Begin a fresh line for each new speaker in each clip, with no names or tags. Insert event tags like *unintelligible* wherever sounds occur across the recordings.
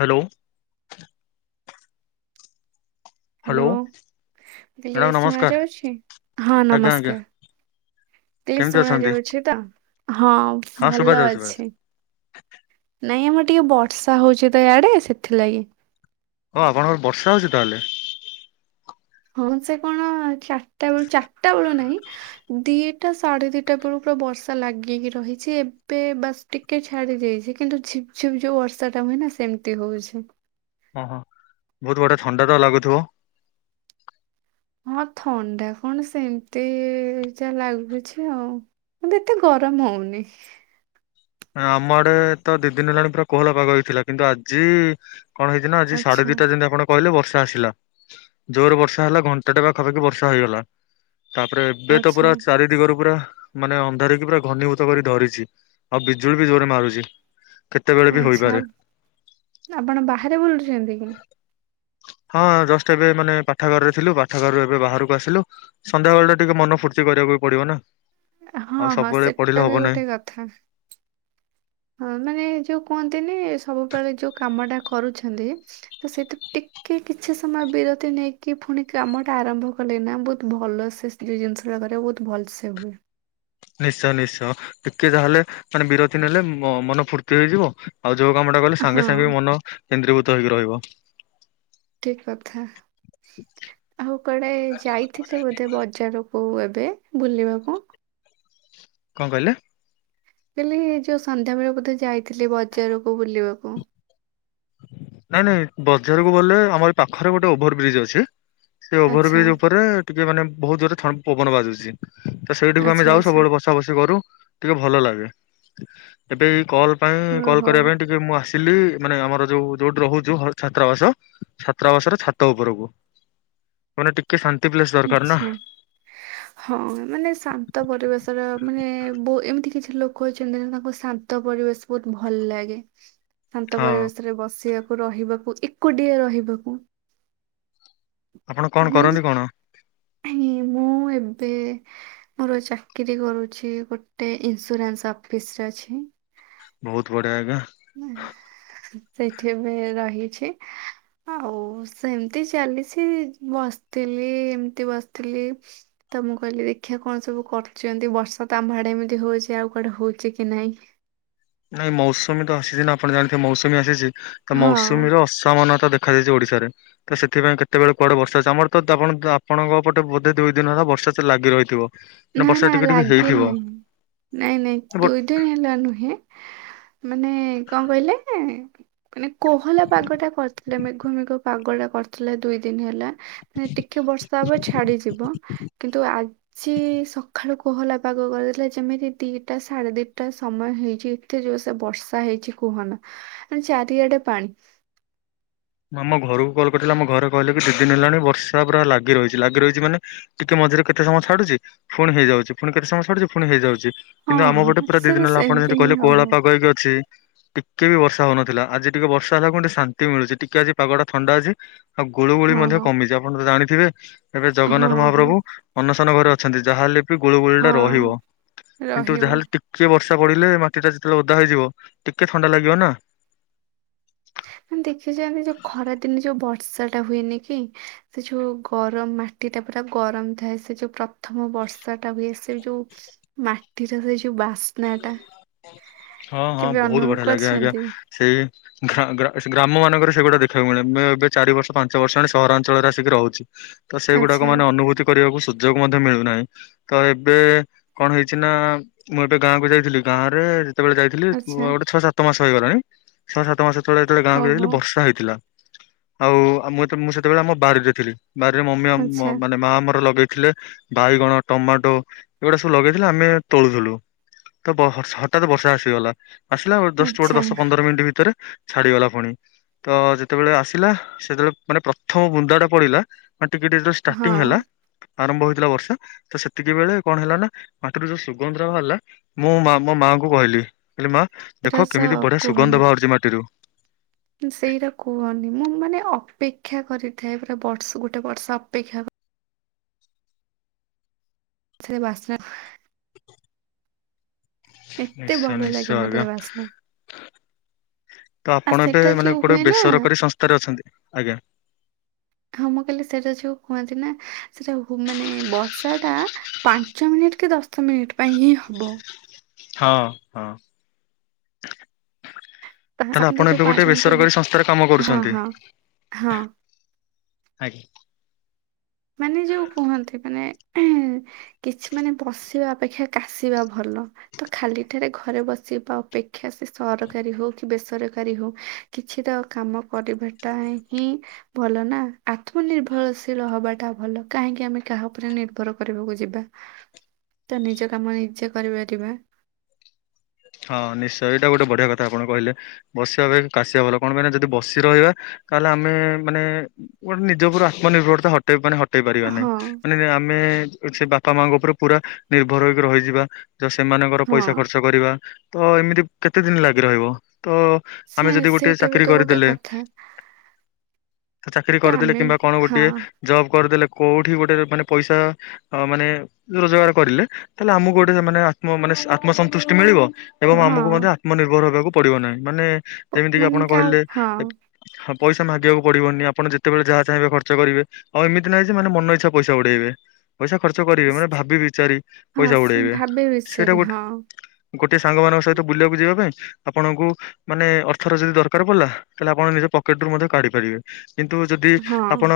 Hello.
Hello
hello
ମୁଁ କହିଲି
madam
ଶୁଣା
ନମସ୍କାର
ଯାଉଛି ହଁ
ଆଜ୍ଞା ଆଜ୍ଞା
ନମସ୍କାର। କଇଲି
କେମିତି
ଶୁଣା
ଅଛନ୍ତି?
ଯାଉଛି ତ, ହଁ
ହଁ
ଭଲ
ଶୁଭାଯାଉଛି ଶୁଭାଯାଉଛି
ଅଛି। ନାଇଁ ଆମର ଟିକେ ବର୍ଷା ହୋଉଛି ତ ୟାଡେ ସେଥିଲାଗି।
ଓ ଆପଣଙ୍କର ବର୍ଷା ହୋଉଚି ତାହେଲେ।
ହଁ ସେ କଣ ଚାରିଟା ବେଳୁ ଚାରିଟା ବେଳୁ ନାହିଁ ଦିଟା ସାଢେ ଦିଟା ବେଳୁ ପୁରା ବର୍ଷା ଲାଗିକି ରହିଛି ଏବେ ବାସ ଟିକେ ଛା ଡ଼ି କିନ୍ତୁ ଝିପ୍ ଝିପ୍ ଯୋଉ ବର୍ଷା ଟା ହୁଏ ନା ସେମିତି ହୋଉଛି।
ଓ ହଁ ବହୁତ ବଢିଆ ଥଣ୍ଡା ତ ଲାଗୁଥିବ?
ହଁ ଥଣ୍ଡା କଣ ସେମିତି ଯା ଲାଗୁଛି ଆଉ। ମତେ ଏତେ ଗରମ ହୋଉନି।
ଆମ ଆଡେ ତ ଦି ଦିନ ହେଲାଣି ପୁରା କୋହଲା ପାଗ ହେଇଥିଲା କିନ୍ତୁ ଆଜି କଣ ହେଇଚି ନା ଆଜି ସାଢେ
ଆଚ୍ଛା
ଦିଟା ତିନିଟା ଖଣ୍ଡେ କହିଲେ ବର୍ଷା ଆସିଲା ଜୋରରେ ବର୍ଷା ହେଲା ଘଣ୍ଟାଟା ପାଖାପାଖି ବର୍ଷା ହେଇଗଲା। ତାପରେ ଏବେ ତ
ଆଚ୍ଛା
ପୁରା ଚାରି ଦିଗରୁ ପୁରା ମାନେ ଅନ୍ଧାରିକି ପୁରା ଘନୀଭୂତ କରି ଧରିଛି। ଆଉ ବିଜୁଳି ବି ଜୋରରେ ମାରୁଛି। କେତେବେଳେ ବି
ଆଚ୍ଛା
ହୋଇପାରେ।
ଆପଣ ବାହାରେ ବୁଲୁଛନ୍ତି କି?
ହଁ ଜଷ୍ଟ ଏବେ ମାନେ ପାଠଘରରେ ଥିଲୁ ପାଠଘରରେ ଏବେ ବାହାରକୁ ଆସିଲୁ ସଧ୍ୟାବେଳ ଟା ଟିକେ ମନ ଫୁର୍ତି କରିବାକୁ ପଡିବ ନା।
ହଁ
ଆଉ
ହଁ
ସବୁବେଳେ ପଢିଲେ
ସେଟା
ହବ
ବି
ନାହିଁ
ଗୋଟେ କଥା। ହଁ ମାନେ ଯୋଉ କୁହନ୍ତିନି ସବୁବେଳେ ଯୋଉ କାମ ଟା କରୁଛନ୍ତି ତ ସେଥି ଟି କି କିଛି ସମୟ ବିରତି ନେଇକି ପୁଣି କାମ ଟା ଆରମ୍ଭ କଲେ ନା ବହୁତ ଭଲ ସେ ଯୋଉ ଜିନିଷ ଜାଗା ରେ ବହୁତ ଭଲ ସେ ହୁଏ।
ନିଶ୍ଚୟ ନିଶ୍ଚୟ ଟିକେ ତାହାହେଲେ ମାନେ ବିରତି ନେଲେ ମନ ଫୁର୍ତ୍ତି ହେଇଯିବ। ଆଉ ଯୋଉ କାମଟା କଲେ
ହଁ
ସାଙ୍ଗେ ସାଙ୍ଗେ ବି ମନ କେନ୍ଦ୍ରୀଭୂତ ହେକି ରହିବ।
ଠିକ୍ କଥା। ଆଉ କୁଆଡେ ଯାଇଥିଲେ ବୋଧେ ବଜାରକୁ ଏବେ ବୁଲିବାକୁ?
କଣ କହିଲେ?
ମୁଁ କହିଲି ଏ ଯୋଉ ସନ୍ଧ୍ୟା ବେଳେ ବୋଧେ ଯାଇଥିଲି ବଜାରକୁ ବୁଲିବାକୁ?
ନାଇଁ ନାଇଁ ବଜାରକୁ ଗଲେ ଆମର ପାଖରେ ଗୋଟେ ଓଭର ବ୍ରିଜ୍ ଅଛି। ସେ ଓଭର
ଆଚ୍ଛା
ବ୍ରିଜ ଉପରେ ଟିକେ ମାନେ ବହୁତ ଜୋରେଥ ପବନ ବାଜୁଛି। ତ ସେଇଠିକୁ ଆମେ
ଆଚ୍ଛା
ଯାଉ
ଆଚ୍ଛା
ସବୁବେଳେ ବସା ବସି କରୁ ଟିକେ ଭଲ ଲାଗେ ଏବେ ଏ କଲ୍ ପାଇଁ କଲ୍
ଓହୋ
କରିବା ପାଇଁ ଟିକେ ମୁଁ ଆସିଲି ମାନେ ଆମର ଯୋଉ ଯୋଉଠି ରହୁଛୁ ଛାତ୍ରାବାସ ଛାତ୍ରାବାସର ଛାତ ଉପରକୁ ମାନେ ଟିକେ ଶା
ଆଚ୍ଛା ହଁ ମାନେ ଶାନ୍ତ ପରିବେଶର ମାନେ ବହୁ ଏମ୍ ଏତି କିଛି ଲୋକ ଅଛନ୍ତି ତାଙ୍କ ଶାନ୍ତ ପରିବେଶ ବହୁତ ଭଲ ଲାଗେ। ଶାନ୍ତ
ହଁ
ପରିବେଶରେ ବସିବାକୁ ରହିବାକୁ ଏକୁଟିଏ ରହିବାକୁ
ଆପଣ କଣ କରନ୍ତି କଣ?
ହିଁ ମୁଁ ମୁଁ ଏବେ ମୋର ଚାକିରୀ କରୁଛି ଗୋଟେ ଇନ୍ସୁରାନ୍ସ ଅଫିସ ରେ ଅଛି। *inaudible*
ବହୁତ ବଢିଆ ହେକା
ସେଇଠି ବି ରହିଛି ଆ ହୋଉ ସେମିତି ଚାଲିଛି ବସିଥିଲି ଏମିତି ବସିଥିଲି ତ ମୁଁ କହିଲି ଦେଖିବା କଣ ସବୁ କରୁଛନ୍ତି ବର୍ଷା ତ ଆମ ଆଡେ ଏମିତି ହୋଉଛି ଆଉ କୁଆଡେ ହୋଉଛି କି ନହିଁ। *inaudible*
ନାଇଁ ମୌସୁମୀ ତ ଆସିଛି ନା ଆପଣ ଜାଣିଥିବେ ମୌସୁମୀ ଆସିଛି ତ
ହଁ
ମୌସୁମୀର ଅସମାନତା ଦେ ଦେଖାଯାଇଛି ଓଡିଶାରେ ତ ସେଥିପାଇଁ କେତେବେଳେ କୁଆଡେ ବର୍ଷା ଅଛି ଆମର ତ ଆପଣ ଆପଣଙ୍କ ପଟେ ବୋଧେ ଦଇ ଦିନ ହେଲା ବ ର୍ଷା ତ ଲାଗି ରହିଥିବ।
ନା
ବର୍ଷା
ନା
ଟିକେ ଟିକେ
ଲାଗି
ହେଇଥିବ
ନାହିଁ ନାଇଁ ନାଇଁ
ବଟ୍
ଦୁଇ ଦିନ ହେଲା ନୁହେଁ ମାନେ କଣ କହିଲେ ମାନେ କୋହଲା ପାଗ ଟା କରିଥିଲେ ମେଘୁ ମେଘୁ ପାଗ ଟା କରିଥିଲା ଦୁଇ ଦିନ ହେଲା ଟିକେ ବର୍ଷା ହୁଏ ଛାଡିଯିବ କିନ୍ତୁ ଆଜି କି ସକାଳୁ କୋହଲା ପାଗ କରିଦେଲେ ଯେମିତି ଦିଟା ସାଢେ ଦିଟା ସମୟ ହେଇଛି ଏତେ ଯୋର ବର୍ଷା ହେଇଛି କୁହନା ମ ଚାରିଆଡେ ପାଣି।
ଆମ ଘରକୁ କଲ କରିଥିଲା ଆମ ଘରେ କହିଲେ କି ଦି ଦିନ ହେଲାଣି ବର୍ଷା ପୁରା ଲାଗି ରହିଛି, ଲାଗି ରହିଛି ମାନେ ଟିକେ ମଝିରେ କେତେ ସମୟ ଛାଡୁଚି ଫୁଣି ହେଇଯାଉଛି, ଫୁଣି କେତ ସମୟ ଛାଡୁଚି ଫୁଣି ହେଇଯାଉଛି। କିନ୍ତୁ
ହଁ
ଆମ ଗୋଟେ
ହଁ
ପୁରା ଦିନ
ସେଟା
ହେଲା ଆପଣ
ସେମିତି
ଯେମତି
ହିଁ
କହିଲେ କୋହଲା
ହବ
ପାଗ ହେଇକି ଅଛି। ଟିକେ ବି ବର୍ଷା ହଉନଥିଲା, ଆଜି ଟିକେ ବର୍ଷା ହେଲା କ ଟିକେ ଶାନ୍ତି ମିଳୁଛି, ଟିକେ ଆଜି ପାଗ ଟା ଥଣ୍ଡା ଅଛି। ଆଉ ଗୁଳୁ ଗୁଳି
ହଁ
ମଧ୍ୟ
ହଁ
କମିଛି ଆପଣ ତ ଜାଣିଥିବେ ଏବେ ଜଗନ୍ନାଥ
ହଁ
ମହାପ୍ରଭୁ ଅନଶନ ଘରେ ଅ ଛନ୍ତି ଯାହା ହେଲେ ବି ଗୁଳୁ ଗୁଳି ଟା
ହଁ
ରହିବ, କିନ୍ତୁ ଯା
ରହିବ।
ହେଲେ ଟିକେ ବର୍ଷ ପଡ଼ିଲେ ମାଟି ଟା ଯେତେବେଳେ ଓଦା ହେଇଯିବ ଟିକେ ଥଣ୍ଡା ଲାଗିବ ନା।
ଦେଖିଚନ୍ତି ଯୋଉ ଖରାଦିନେ ଯୋଉ ବର୍ ବର୍ଷା ଟା ହୁଏନି କି ସେ ଯୋଉ ଗରମ ମାଟି ଟା ପୁରା ଗରମ ଥାଏ ସେ ଯୋଉ ପ୍ରଥମ ବ ବର୍ଷା ଟା ହୁଏ ସେ ଯୋଉ ମାଟିର ସେଇ ଯୋଉ ବାସ୍ନା ଟା।
ହଁ ହଁ
କେବେ
ବହୁତ
ଅନୁଭବ
ବଢିଆ ଲାଗେ ଆଜ୍ଞା
କରିଛନ୍ତି?
ସେଇ ଗ୍ରା-ଗ୍ରା-ଗ୍ରାମ ମାନଙ୍କରେ ସେଗୁଡା ଦେଖିବାକୁ ମିଳେ, ମୁଁ ଏବେ ଚାରି ବର୍ଷ ପାଞ୍ଚ ବର୍ଷ ଆଣି ସହରାଞ୍ଚଳରେ ଆସିକି ରହୁଛି। ତ ସେଇଗୁଡାକ
ଆଚ୍ଛା
ମାନେ ଅନୁଭୂତି କରିବାକୁ ସୁ ସୁଯୋଗ ମଧ୍ୟ ମିଳୁନାହିଁ, ତ ଏବେ କଣ ହେଇଛି ନା ମୁଁ ଏବେ ଗାଁ କୁ ଯାଇଥିଲି ଗାଁ ରେ ସେତେବେଳେ ଯାଇଥିଲି
ଆଚ୍ଛା
ଗୋଟେ ଛଅ ସାତ ମାସ ହେଇଗଲାଣି, ଛଅ ସାତ ମାସ ତଳେ ଯେତେବେଳେ ଗାଁକୁ
ଓହୋ
ଯାଇଥିଲି ବର୍ଷା ହେଇଥିଲା। ଆଉ ମୁଁ ମୁଁ ସେତେବେଳେ ଆମ ବାରିରେ ଥିଲି, ବାରିରେ ମମି ଆମ
ଆଚ୍ଛା
ମାନେ ମା ଆମର ଲଗେଇ ଥିଲେ ବାଇଗଣ, ଟମାଟୋ ଏଗୁଡା ସବୁ ଲଗେଇଥିଲେ ଆମେ ତୋଳୁଥିଲୁ। ତ ବ ହ-ହଠାତ ବର୍ଷା ଆସିଗଲା, ଆସିଲା ଜଷ୍ଟ ଗୋଟେ
ଆଚ୍ଛା
ଦଶ ପନ୍ଦର ମିନିଟ ଭିତରେ ଛାଡିଗଲା ପୁଣି, ତ ଯେତେବେଳେ ଆସିଲା ସେତେବେଳେ ମାନେ ପ୍ରଥମ ବୁନ୍ଦା ଟା ପଡିଲା। ଟିକେ ଟିକେ ଯେତେବେଳେ
ହଁ
ଷ୍ଟାର୍ଟିଂ ହେଲା ଆରମ୍ଭ ହେଇଥିଲା ବର୍ଷା ତ ସେତିକି ବେଳେ କଣ ହେଲା ନା ମାଟିରୁ ଯୋଉ ସୁଗନ୍ଧ ବାହାରିଲା ମୁଁ ମୋ ମାଙ୍କୁ କୁ କହିଲି କହିଲି ମା,
ଏଇଟା
ଦେଖ
ତ
କେମିତି ବଢିଆ
କୁହନି
ସୁଗନ୍ଧ ବାହାରୁଛି ମାଟିରୁ।
ସେଇଟା କୁହନି ମୁଁ ମାନେ ଅପେକ୍ଷା କରିଥାଏ ପୁରା ବର୍ଷ ଗୋଟେ ବର୍ଷ ଅପେକ୍ଷା ସେ ବାସ୍ନା ଏତେ
ନିଶ୍ଚୟ
ଭଲ ଲାଗେ
ନିଶ୍ଚୟ
ମତେ
ଆଜ୍ଞା।
ସେ ବାସ୍ନା
ତ
ଆଉ
ଆପଣ ଏବେ
ସେଟା ଯୋଉ
ମାନେ
ହୁଏ
ଗୋଟେ
ନା
ବେସରକାରୀ ସଂସ୍ଥାରେ ଅଛନ୍ତି, ଆଜ୍ଞା।
ହଁ ମୁଁ କହିଲେ ସେଇଟା ଯୋଉ ହୁଅନ୍ତି ନା ସେଟା ମାନେ ବର୍ଷା ଟା ପାଞ୍ଚ ମିନିଟ କି ଦଶ ମିନିଟ୍ ପାଇଁ ହିଁ ହ ହବ।
ହଁ ହଁ।
ତାହା
ତାହେଲେ
କିନ୍ତୁ
ଆପଣ
ଯୋଉ
ଏବେ
ପାଞ୍ଚ
ଗୋଟେ
ମିନିଟ
ବେସରକାରୀ ସଂସ୍ଥାରେ କାମ
ହଁ
କରୁଛନ୍ତି?
ହଁ ହଁ
ଆଗି
ମାନେ ଯୋଉ କୁହନ୍ତି ମାନେ କିଛି ମାନେ ବସିବା ଅପେକ୍ଷା କାଶିବା ଭଲ, ତ ଖାଲି ଟାରେ ଘରେ ବସିବା ଅପେକ୍ଷା ସେ ସରକାରୀ ହଉ କି ବେସରକାରୀ ହଉ କିଛିଟା କାମ କରିବାଟା ହିଁ ଭଲ ନା ଆତ୍ମନିର୍ଭରଶୀଳ ହବା ଟା ଭଲ, କାହିଁକି ଆମେ କାହା ଉପରେ ନିର୍ଭର କରିବାକୁ ଯିବା। ତ ନିଜ କାମ ନିଜେ କରିପାରିବା।
ହଁ ନିଶ୍ଚୟ ଏଇଟା ଗୋଟେ ବଢିଆ କଥା ଆପଣ କହିଲେ, ବସିବା ଅପେକ୍ଷା କାଶିବା ଭଲ, କଣ ପାଇଁ ନା ଯଦି ବସି ରହିବା ତାହେଲେ ଆମେ ମାନେ ଗୋଟେ ନିଜ ଉପରୁ ଆତ୍ମନିର୍ଭରତା ହଟେଇ ମାନେ ହଟ ଟେଇ ପାରିବା ନାହିଁ,
ହଁ
ମାନେ ଆମେ ସେ ବାପା ମାଙ୍କ ଉପରେ ପୁରା ନିର୍ଭର ହେଇକି ରହିଯିବା। ଯ ସେମାନଙ୍କର
ହଁ
ପଇସା ଖର୍ଚ୍ଚ କରିବା ତ ଏମିତି କେତେ ଦିନ ଲାଗି ରହିବ। ତ
ସେ
ଆମେ ଯଦି ଗୋଟେ
ସେଇଟା ବି
ଚାକିରୀ
ତ ଗୋଟେ
କରିଦେଲେ
କଥା
ଚାକିରି
ତ
କରିଦେଲେ
ଆମେ
କିମ୍ବା କଣ
ହଁ
ଗୋଟିଏ ଜବ୍ କରିଦେଲେ କୋଉଠି ଗୋଟେ ମାନେ ପଇସା ମାନେ ରୋଜଗାର କରିଲେ ତାହେଲେ ଆମକୁ ଗୋଟେ ମାନେ ଆତ୍ମ ମାନେ ଆତ୍ମସନ୍ତୁଷ୍ଟୀ ମିଳିବ ଏବଂ
ହଁ
ଆମକୁ ମଧ୍ୟ ଆତ୍ମନିର୍ଭର ହେବାକୁ ପଡିବ ନାହିଁ, ମାନେ
ପ-
ଯେମିତି କିି
ମାନେ
ଆପଣ
କାହା
କହିଲେ
ହଁ
ହ ପଇସା ମାଗିବାକୁ ପଡିବନି, ଆପଣ ଯେତେବେଳେ ଯାହା ଚାହିଁବେ ଖର୍ଚ୍ଚ କରିବେ, ଆଉ ଏମିତି ନାହିଁ ଯେ ମାନେ ମନ ଇଚ୍ଛା ପଇସା ଉଡେଇବେ। ପଇସା ଖର୍ଚ୍ଚ କରିବେ, ମାନେ
ସ-
ଭାବି ବିଚାରି
ହଁ
ପଇସା
ସେ
ଉଡେଇବେ
ଭାବେ
ସେଇଟା
ବିଷୟରେ
ଗୋଟେ
ହଁ
ଗୋଟିଏ *unintelligible* ସାଙ୍ଗମାନଙ୍କ ସହିତ ବୁଲିବାକୁ ଯିବା ପାଇଁ ଆପଣଙ୍କୁ ମାନେ ଅର୍ଥର ଯଦି ଦରକାର ପଡିଲା? ତାହେଲେ ଆପଣ ନିଜ ପକେଟ୍ ରୁ ମଧ୍ୟ କାଢ଼ିପାରିବେ। କିନ୍ତୁ ଯଦି
ହଁ
ଆପଣ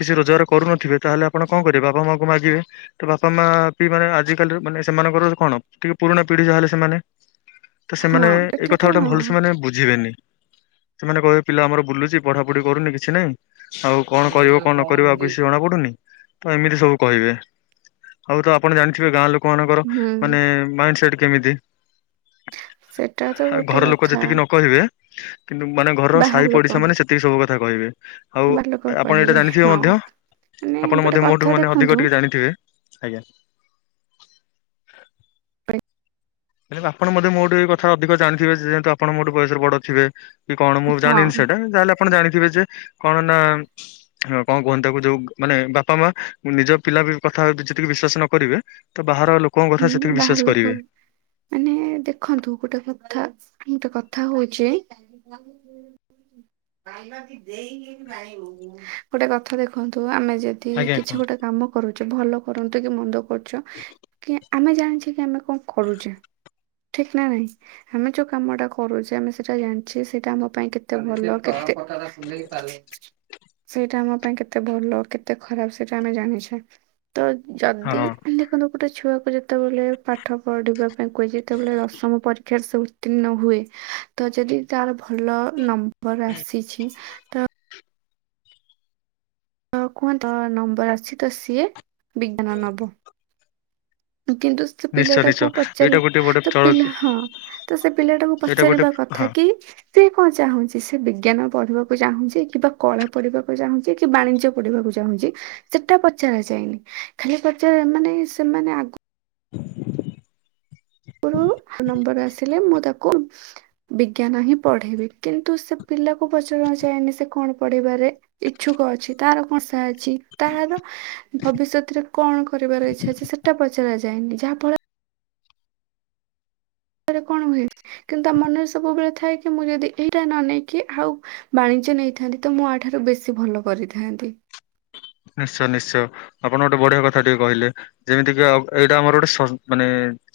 କିଛି ରୋଜଗାର କରୁନଥିବେ, ତାହେଲେ ଆପଣ କଣ କରିବେ? ବାପା ମାଙ୍କୁ ମାଗିବେ। ତ ବାପା ମା ବି ମାନେ ଆଜିକାଲି ମାନେ *unintelligible* ନଙ୍କର କଣ ଟିକେ ପରୁଣା ପିଢି ଯାହା ହେଲେ ସେମାନେ। ତ ସେମାନେ
ହଁ
ଏଇ
ଏଟା
କଥା
ତ
ଗୁଡା
ହଁ।
*unintelligible* ଭଲ ସେ ମାନେ ବୁଝିବେନି। ସେମାନେ କହିବେ ପିଲା ଆମର ବୁଲୁଚି, ପଢାପଢି କରୁନି, କିଛି ନାହିଁ। ଆଉ କଣ କରିବ
ଏଇଟା
କଣ ନ କରିବ ଆଉ
ଏମିତି?
କିଛି ଜଣା ପଡୁନି? ତ ଏମିତି ସବୁ କହିବେ। ଆଉ ତ ଆପଣ ଜାଣିଥିବେ ଗାଁ ଲୋକ ଆପଣଙ୍କର
ହୁଁ
ମାନେ ମାଇଣ୍ଡ ସେଟ୍ କେମିତି?
ସେଟା ତ
ଆଉ
ଗୋଟେ
ଘର ଲୋକ
କଥା
ଯେତିକି ନ କହିବେ? କିନ୍ତୁ ମାନେ ଘରର
ବାହାର
ସାହି
ଲୋକ
ପଡିଶା ମାନେ ସେତିକି ସବୁ କଥା କହିବେ। ଆଉ
ବାହାର ଲୋକ
ଆପଣ ଏଇଟା
କହିବେ
ଜାଣିଥିବେ
ହଁ
ମଧ୍ୟ,
ମାନେ
ଆପଣ
ଗୋଟେ
ମଧ୍ୟ ମୋ
କଥା
ଠୁ ମାନେ
ଦେଖନ୍ତୁ
ଅଧିକ ଟିକେ ଜାଣିଥିବେ? ଆଜ୍ଞା। *inaudible* ଆପଣ ମଧ୍ୟ ମୋ ଠୁ ଏ କଥା ଅଧିକ ଜାଣିଥିବେ ଯେହେତୁ ଆପଣ ମୋ ଠୁ ବୟସରେ ବଡ ଥିବେ? କି କଣ ମୁଁ
ହଁ
ଜାଣିନି ସେଇଟା। ଯାହେଲେ ଆପ୍ ଆପଣ ଜାଣିଥିବେ ଯେ କଣ ନା କଣ କୁହନ୍ତି ତାକୁ ଯୋଉ ମାନେ ବାପା ମା ନିଜ ପିଲା କଥା ଯେତିକି ବିଶ୍ଵାସ ନ କରିବେ ତ ବାହାର ଲୋକଙ୍କ କଥା
ହୁଁ
ସେତିକି
ବାହାର
ବିଶ୍ଵାସ
ଲୋକ
କରିବେ।
ମାନେ ଦେଖନ୍ତୁ ଗୋଟେ କଥା, ଗୋଟେ କଥା ହଉଚି ଗୋଟେ କଥା ଦେଖନ୍ତୁ ଆମେ ଯଦି
ଆଜ୍ଞା।
କିଛି ଗୋଟେ କାମ କରୁଛ ଭଲ କରନ୍ତୁ କି ମନ୍ଦ କରୁଛ? କି ଆମେ ଜାଣିଛେ କି ଆମେ କଣ କରୁଛେ। ଠିକ ନା ନାଇଁ? ଆମେ ଯୋଉ କାମଟା କରୁଛେ ଆମେ ସେଟା ଜାଣିଛେ ସେଇଟା ଆମ ପାଇଁ କେତେ ଭଲ କେ ତେ କଥା ଟା ଶୁଣ। *unintelligible* ସେଇଟା ଆମ ପାଇଁ କେତେ ଭଲ କେତେ ଖରାପ ସେଇଟା ଆମେ ଜାଣିଛେ। ତ ଯଦି
ହଁ
ଦେଖନ୍ତୁ ଗୋଟେ ଛୁଆକୁ ଯେତେବେଳେ ପା ଠ ପଢିବା ପାଇଁ କୁହଯାଏ। ଯେତବେଳେ ଦଶମ ପରୀ କ୍ଷାରେ ସେ ଉତ୍ତୀର୍ଣ ହୁଏ? ତ ଯଦି ତାର ଭଲ ନମ୍ବର ଆସିଛି? *unintelligible* କୁହ ତର ନମ୍ବର ଆସିଛି ତ ସିଏ ବିଜ୍ଞାନ ନବ। କିନ୍ତୁ ସେ
ନିଶ୍ଚୟ
ପିଲାଟାକୁ
ନିଶ୍ଚୟ
ପଚାରି,
ଏଇଟା ଗୋଟେ ଗୋଟେ
ତ
ଚଳ
ପିଲା ହଁ ତ ସେ ପିଲାଟାକୁ
ଏଇଟା ଗୋଟେ
ପଚାରିବା
ହଁ
କଥା? କି ସେ କଣ ଚାହୁଁଛି ସେ ବିଜ୍ଞାନ ପଢ଼ିବାକୁ ଚାହୁଁଛି? କିମ୍ବା କଳା ପଢିବାକୁ ଚାହୁଁଛି? କି ବାଣିଜ୍ୟ ପଢିବାକୁ ଚାହୁଁଛି? *inaudible* ସେଟା ପଚରା ଯାଏନି, ଖାଲି ପଚାର ମାନେ ସେମାନେ ଆଗ *unintelligible* ପୁର୍ବରୁ ନମ୍ବର ଆସିଲେ ମୁଁ ତାକୁ ବିଜ୍ଞାନ ହିଁ ପଢେଇବି। କିନ୍ତୁ ସେ ପିଲାକୁ ପଚାର ଯାଏନି ସେ କଣ ପଢିବାରେ ଇଛୁକ ଅଛି, ତାର କଣ ସାହା *unintelligible* ଅଛି ତାହାର ଭବି ଭବିିଷ୍ୟତରେ କଣ କରିବାର ଇଚ୍ଛା ଅଛି ସେଟା ପଚାର ଯାଏନି? ଯାହା ଫଳରେ କଣ ହୁଏ କିନ୍ତୁ ତା ମନରେ ସବୁବେଳେ ଥାଏ କି ମୁଁ ଯଦି ଏଇଟା ନ ନେଇକି, ଆଉ ବାଣି ଜ୍ୟ ନେଇଥାନ୍ତି ତ ମୁଁ ଆଠାରୁ ବେଶୀ ଭଲ କରିଥାନ୍ତି।
ନିଶ୍ଚୟ ନିଶ୍ଚୟ। ଆପଣ ଗୋଟେ ବଢିଆ କଥା ଟିକେ କହିଲେ ଯେମିତି କି ଏଇଟା ଆମର ସ ଗୋଟେ ମାନେ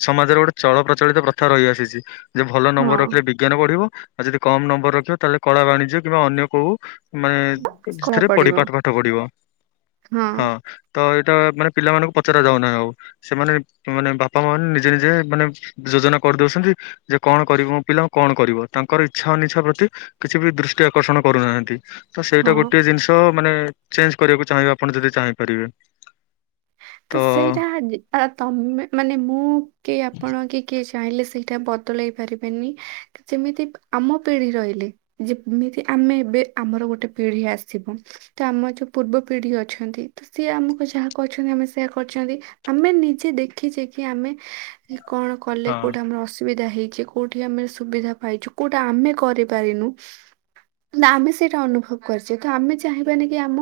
ସମାଜରେ ଗୋଟେ ଚଳ ପ୍ରଚଳିତ ପ୍ରଥା ରହିଆସିଛି। ଯେ ଭଲ
ହଁ
ନମ୍ବର ରଖିଲେ ବିଜ୍ଞାନ ପଢିବ। ଆଉ ଯଦି କମ୍ ନମ୍ବର ରଖିବ ତାହେଲେ କଳା ବାଣିଜ୍ୟ କିମ୍ବା ଅନ୍ୟ କୋଉ ମାନେ
କଳା
ସେଥିରେ ପଢି
ପଡିବ
ପାଠ ପାଠ ପଢିବ। ହଁ ତ ଏଇଟା ମାନେ ପିଲାମାନାନଙ୍କୁ ପଚାରା ଯାଉନାହିଁ ଆଉ। ସେମାନେ ମାନେ ବାପା ମା ମାନେ ନିଜେ ନିଜେ ମାନେ ଯୋ ଜନା କରିଦଉଛନ୍ତି, ଯେ କଣ କରିବ ମୋ ପିଲା କଣ କରିବ? ତାଙ୍କର ଇଚ୍ଛା ଅନିଚ୍ଛା ପ୍ରତି କିଛି ବି ଦୃଷ୍ଟି ଆକ ର୍ଷଣ କରୁନାହାନ୍ତି। ତ ସେଇଟା
ହଁ
ଗୋଟେ ଜିନିଷ ମାନେ ଚେଞ୍ଜ କରିବାକୁ ଚାହିଁବେ। ଆପଣ ଯଦି ଚାହିଁପାରିବେ।
ତ ସେଇଟା *unintelligible* ଆ ତମେ ମାନେ, ମୁଁ କି ଆପଣ କି କିଏ ଚାହିଁଲେ ସେଇଟା ବଦଳେଇ ପାରିବେନି ଯେମିତି ଆମ ପିଢି ରହିଲେ ଯେମିତି ଆ ଆମେ ଏବେ ଆମର ଗୋଟେ ପିଢି ଆସିବ ତ ଆମ ଯୋଉ ପୂର୍ବ ପିଢି ଅଛନ୍ତି ତ ସିଏ ଆମ କୁ ଯା ଯାହା କୋହୁଛନ୍ତି ଆମେ ସେ ଇଆ କରୁଚନ୍ତି। ଆମେ ନିଜେ ଦେଖିଚେ କି ଆମେ କଣ କଲେ
ହଁ
କୋଉଟା ଆମର ଅସୁ ବିଧା ହେଇଛି କୋଉଠି ଆମେ ସୁବିଧା ପାଇଛୁ କୋଉଠି ଆମେ କରିପାରିନୁ ନା ଆମେ ସେଇଟା ଅନୁଭବ କରିଚେ ତ ଆମେ ଚାହିଁବାନି କି ଆମ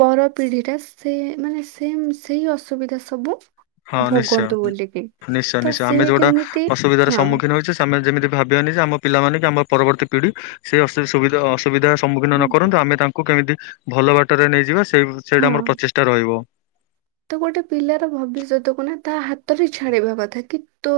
ପର ପିଢି ଟା ସେ ମାନେ ସେମ୍ ସେଇ ଅସୁବିଧା ସବୁ
ହଁ
ଭୋଗନ୍ତୁ
ନିଶ୍ଚୟ
ବୋଲିକି
ନିଶ୍ଚୟ
ତ
ନିଶ୍ଚୟ ଆମେ
ସିଏ
ଯୋଉଟା
କେମିତି
ଅସୁବିଧାର
ହଁ
ସମ୍ମୁଖୀନ ହୋଇଛେ ସେମାନେ ଯେମିତି ଭାବିବାନି ଯେ ଆମ ପିଲାମାନେ କି ଆମର ପରବତ୍ତୀ ପିଢି ସେ ଅସୁ ସୁବିଧା ସୁବିଧା ସମ୍ମୁଖୀନ
ହଁ
ନ କରନ୍ତୁ ଆମେ ତାଙ୍କୁ କେମିତି ଭଲ ବାଟରେ ନେଇଯିବା ସେ ସେଇ ଭ ସେଇଟା ଆମର ପ୍ରଚେଷ୍ଟା ରହିବ।
ତ ଗୋଟେ ପିଲାର ଭବିଷ୍ୟତକୁ ନା ତା ହାତରେ ଛାଡିବା କଥା କି ତୁ